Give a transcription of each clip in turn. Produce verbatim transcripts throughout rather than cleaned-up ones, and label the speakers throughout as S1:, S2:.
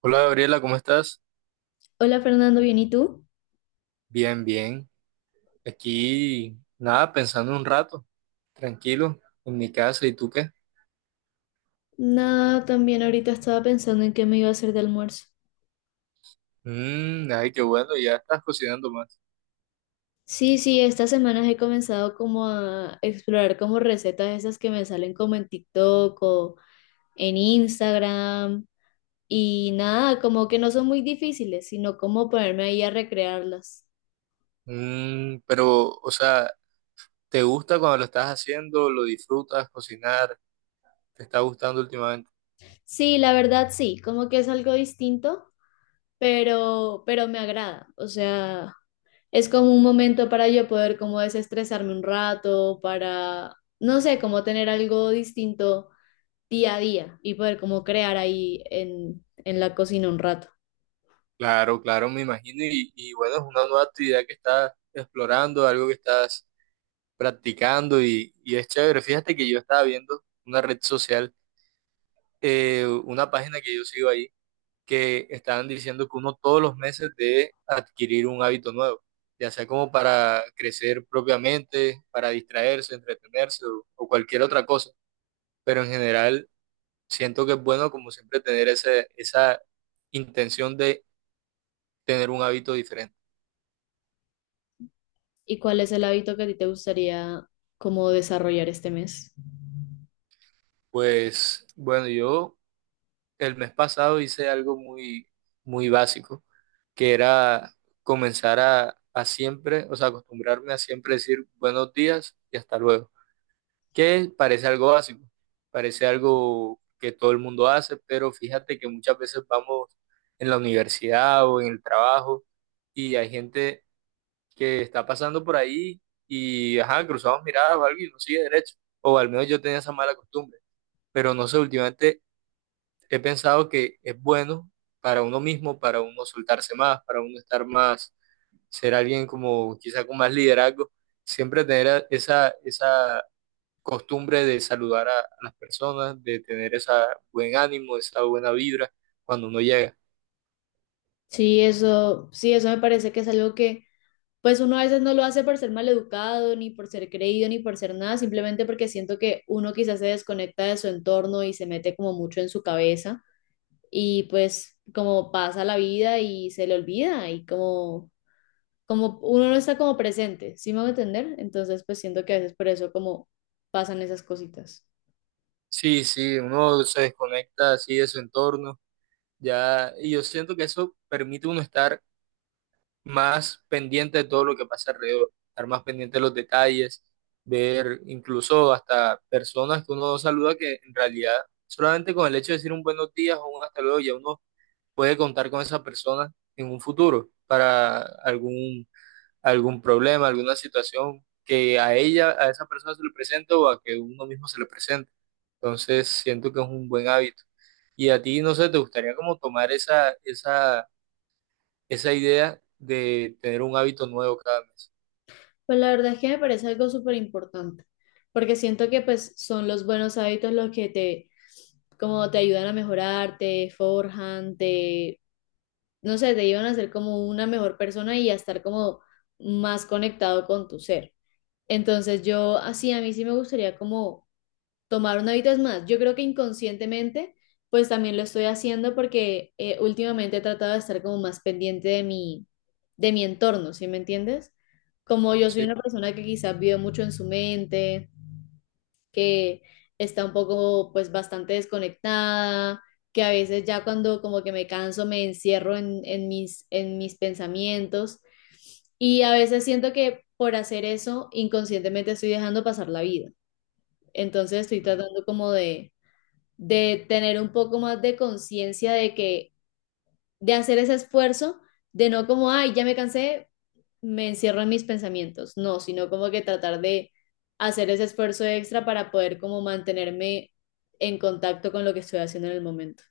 S1: Hola Gabriela, ¿cómo estás?
S2: Hola Fernando, ¿bien y tú?
S1: Bien, bien. Aquí, nada, pensando un rato, tranquilo, en mi casa. ¿Y tú qué?
S2: Nada, también ahorita estaba pensando en qué me iba a hacer de almuerzo.
S1: Mm, ay, qué bueno, ya estás cocinando más.
S2: Sí, sí, estas semanas he comenzado como a explorar como recetas esas que me salen como en TikTok o en Instagram y nada, como que no son muy difíciles, sino como ponerme ahí a recrearlas.
S1: Mm, pero, o sea, ¿te gusta cuando lo estás haciendo? ¿Lo disfrutas cocinar? ¿Te está gustando últimamente?
S2: Sí, la verdad sí, como que es algo distinto, pero pero me agrada, o sea, es como un momento para yo poder como desestresarme un rato, para, no sé, como tener algo distinto día a día y poder como crear ahí en, en la cocina un rato.
S1: Claro, claro, me imagino. Y, y bueno, es una nueva actividad que estás explorando, algo que estás practicando y, y es chévere. Fíjate que yo estaba viendo una red social, eh, una página que yo sigo ahí que están diciendo que uno todos los meses debe adquirir un hábito nuevo, ya sea como para crecer propiamente, para distraerse, entretenerse o, o cualquier otra cosa. Pero en general siento que es bueno como siempre tener ese, esa intención de tener un hábito diferente.
S2: ¿Y cuál es el hábito que a ti te gustaría como desarrollar este mes?
S1: Pues bueno, yo el mes pasado hice algo muy, muy básico, que era comenzar a, a siempre, o sea, acostumbrarme a siempre decir buenos días y hasta luego, que parece algo básico, parece algo que todo el mundo hace, pero fíjate que muchas veces vamos en la universidad o en el trabajo y hay gente que está pasando por ahí y, ajá, cruzamos miradas o algo y no sigue derecho, o al menos yo tenía esa mala costumbre, pero no sé, últimamente he pensado que es bueno para uno mismo, para uno soltarse más, para uno estar más, ser alguien como quizá con más liderazgo, siempre tener esa, esa costumbre de saludar a, a las personas, de tener esa buen ánimo, esa buena vibra cuando uno llega.
S2: Sí, eso, sí, eso me parece que es algo que pues uno a veces no lo hace por ser maleducado, ni por ser creído, ni por ser nada, simplemente porque siento que uno quizás se desconecta de su entorno y se mete como mucho en su cabeza y pues como pasa la vida y se le olvida y como, como uno no está como presente, ¿sí me voy a entender? Entonces pues siento que a veces por eso como pasan esas cositas.
S1: Sí, sí, uno se desconecta así de su entorno, ya, y yo siento que eso permite uno estar más pendiente de todo lo que pasa alrededor, estar más pendiente de los detalles, ver incluso hasta personas que uno no saluda que en realidad solamente con el hecho de decir un buenos días o un hasta luego ya uno puede contar con esa persona en un futuro para algún algún problema, alguna situación que a ella, a esa persona se le presente o a que uno mismo se le presente. Entonces siento que es un buen hábito. Y a ti, no sé, ¿te gustaría como tomar esa, esa, esa idea de tener un hábito nuevo cada mes?
S2: Pues la verdad es que me parece algo súper importante, porque siento que pues son los buenos hábitos los que te, como te ayudan a mejorar, te forjan, te, no sé, te ayudan a ser como una mejor persona y a estar como más conectado con tu ser. Entonces yo así, a mí sí me gustaría como tomar un hábito más. Yo creo que inconscientemente, pues también lo estoy haciendo porque eh, últimamente he tratado de estar como más pendiente de mi, de mi entorno, ¿sí me entiendes? Como yo soy una
S1: Sí.
S2: persona que quizás vive mucho en su mente, que está un poco, pues bastante desconectada, que a veces ya cuando como que me canso me encierro en, en mis, en mis pensamientos y a veces siento que por hacer eso inconscientemente estoy dejando pasar la vida. Entonces estoy
S1: Mm.
S2: tratando como de, de tener un poco más de conciencia de que, de hacer ese esfuerzo, de no como, ay, ya me cansé, me encierro en mis pensamientos, no, sino como que tratar de hacer ese esfuerzo extra para poder como mantenerme en contacto con lo que estoy haciendo en el momento.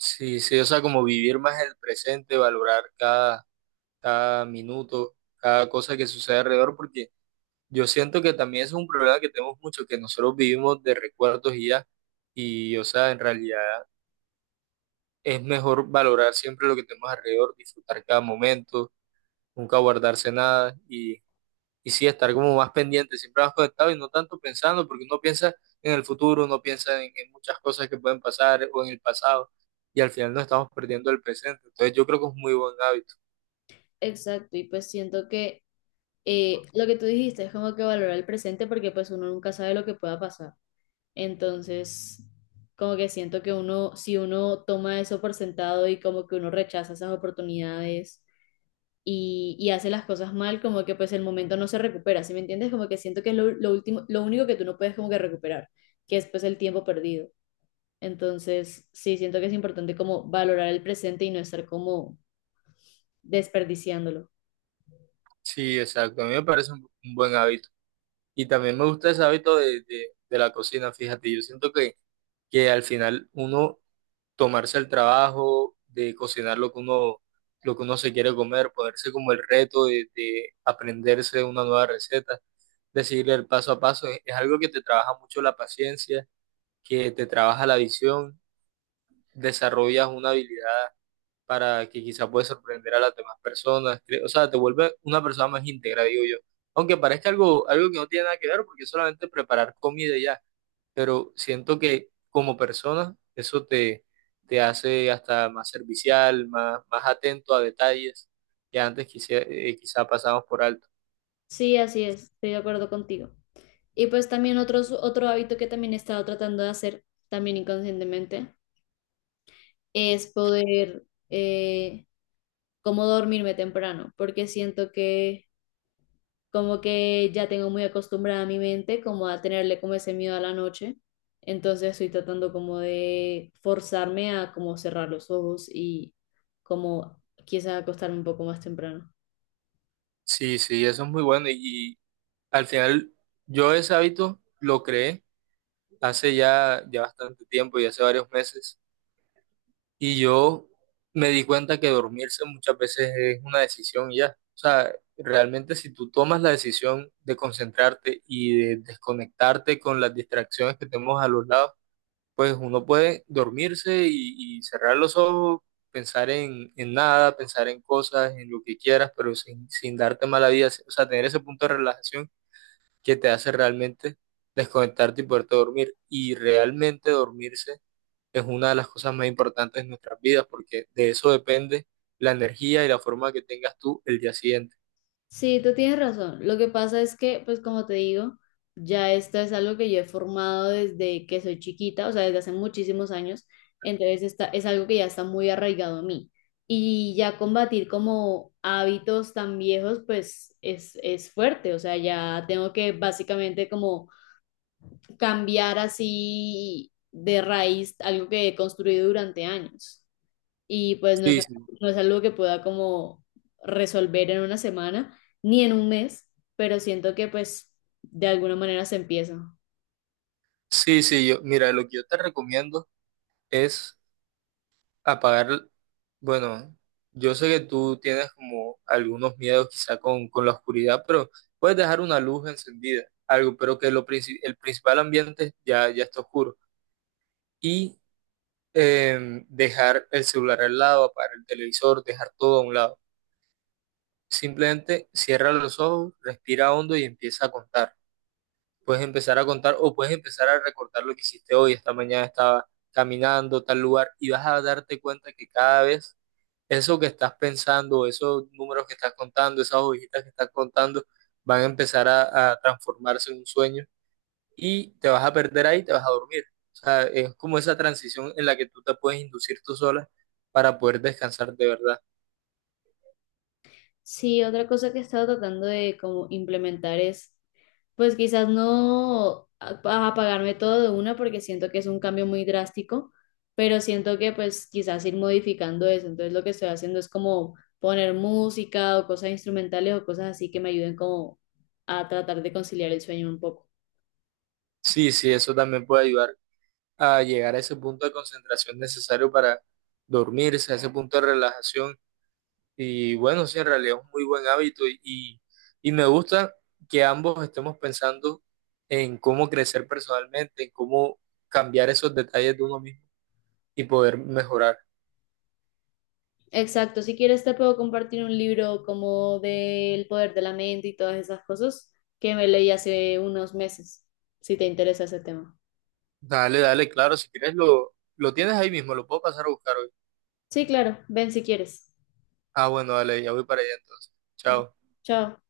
S1: Sí, sí, o sea, como vivir más el presente, valorar cada, cada minuto, cada cosa que sucede alrededor, porque yo siento que también es un problema que tenemos mucho, que nosotros vivimos de recuerdos y ya, y o sea, en realidad es mejor valorar siempre lo que tenemos alrededor, disfrutar cada momento, nunca guardarse nada y, y sí, estar como más pendiente, siempre más conectado y no tanto pensando, porque uno piensa en el futuro, uno piensa en, en muchas cosas que pueden pasar o en el pasado y al final nos estamos perdiendo el presente. Entonces yo creo que es un muy buen hábito.
S2: Exacto, y pues siento que eh, lo que tú dijiste es como que valorar el presente porque pues uno nunca sabe lo que pueda pasar. Entonces, como que siento que uno, si uno toma eso por sentado y como que uno rechaza esas oportunidades y, y hace las cosas mal, como que pues el momento no se recupera, ¿sí me entiendes? Como que siento que es lo, lo último, lo único que tú no puedes como que recuperar, que es pues el tiempo perdido. Entonces, sí, siento que es importante como valorar el presente y no estar como desperdiciándolo.
S1: Sí, exacto, a mí me parece un, un buen hábito. Y también me gusta ese hábito de, de, de la cocina, fíjate, yo siento que, que al final uno tomarse el trabajo de cocinar lo que uno, lo que uno se quiere comer, ponerse como el reto de, de aprenderse una nueva receta, de seguir el paso a paso, es, es algo que te trabaja mucho la paciencia, que te trabaja la visión, desarrollas una habilidad para que quizá puedes sorprender a las demás personas, cre- o sea, te vuelve una persona más íntegra, digo yo. Aunque parezca algo, algo que no tiene nada que ver, porque es solamente preparar comida y ya, pero siento que como persona eso te, te hace hasta más servicial, más, más atento a detalles que antes quizá, eh, quizá pasamos por alto.
S2: Sí, así es, estoy de acuerdo contigo. Y pues también otros, otro hábito que también he estado tratando de hacer, también inconscientemente, es poder eh, como dormirme temprano, porque siento que como que ya tengo muy acostumbrada mi mente como a tenerle como ese miedo a la noche, entonces estoy tratando como de forzarme a como cerrar los ojos y como quizás acostarme un poco más temprano.
S1: Sí, sí, eso es muy bueno y, y al final yo ese hábito lo creé hace ya, ya bastante tiempo y hace varios meses y yo me di cuenta que dormirse muchas veces es una decisión y ya. O sea, realmente si tú tomas la decisión de concentrarte y de desconectarte con las distracciones que tenemos a los lados, pues uno puede dormirse y, y cerrar los ojos, pensar en, en nada, pensar en cosas, en lo que quieras, pero sin, sin darte mala vida, o sea, tener ese punto de relajación que te hace realmente desconectarte y poderte dormir. Y realmente dormirse es una de las cosas más importantes en nuestras vidas, porque de eso depende la energía y la forma que tengas tú el día siguiente.
S2: Sí, tú tienes razón. Lo que pasa es que, pues como te digo, ya esto es algo que yo he formado desde que soy chiquita, o sea, desde hace muchísimos años. Entonces está, es algo que ya está muy arraigado a mí. Y ya combatir como hábitos tan viejos, pues es, es fuerte. O sea, ya tengo que básicamente como cambiar así de raíz algo que he construido durante años y pues no es,
S1: Sí, sí,
S2: no es algo que pueda como resolver en una semana ni en un mes, pero siento que pues de alguna manera se empieza.
S1: sí, sí, yo, mira, lo que yo te recomiendo es apagar. Bueno, yo sé que tú tienes como algunos miedos quizá con, con la oscuridad, pero puedes dejar una luz encendida, algo, pero que lo princi- el principal ambiente ya, ya está oscuro. Y em, dejar el celular al lado, apagar el televisor, dejar todo a un lado. Simplemente cierra los ojos, respira hondo y empieza a contar. Puedes empezar a contar o puedes empezar a recordar lo que hiciste hoy. Esta mañana estaba caminando tal lugar y vas a darte cuenta que cada vez eso que estás pensando, esos números que estás contando, esas hojitas que estás contando, van a empezar a, a transformarse en un sueño y te vas a perder ahí, te vas a dormir. O sea, es como esa transición en la que tú te puedes inducir tú sola para poder descansar de verdad.
S2: Sí, otra cosa que he estado tratando de como implementar es pues quizás no a- apagarme todo de una porque siento que es un cambio muy drástico, pero siento que pues quizás ir modificando eso. Entonces lo que estoy haciendo es como poner música o cosas instrumentales o cosas así que me ayuden como a tratar de conciliar el sueño un poco.
S1: Sí, sí, eso también puede ayudar a llegar a ese punto de concentración necesario para dormirse, a ese punto de relajación. Y bueno, sí, en realidad es un muy buen hábito y, y, y me gusta que ambos estemos pensando en cómo crecer personalmente, en cómo cambiar esos detalles de uno mismo y poder mejorar.
S2: Exacto, si quieres te puedo compartir un libro como del poder de la mente y todas esas cosas que me leí hace unos meses, si te interesa ese tema.
S1: Dale, dale, claro, si quieres lo, lo tienes ahí mismo, lo puedo pasar a buscar hoy.
S2: Sí, claro, ven si quieres.
S1: Ah, bueno, dale, ya voy para allá entonces.
S2: Bueno,
S1: Chao.
S2: chao.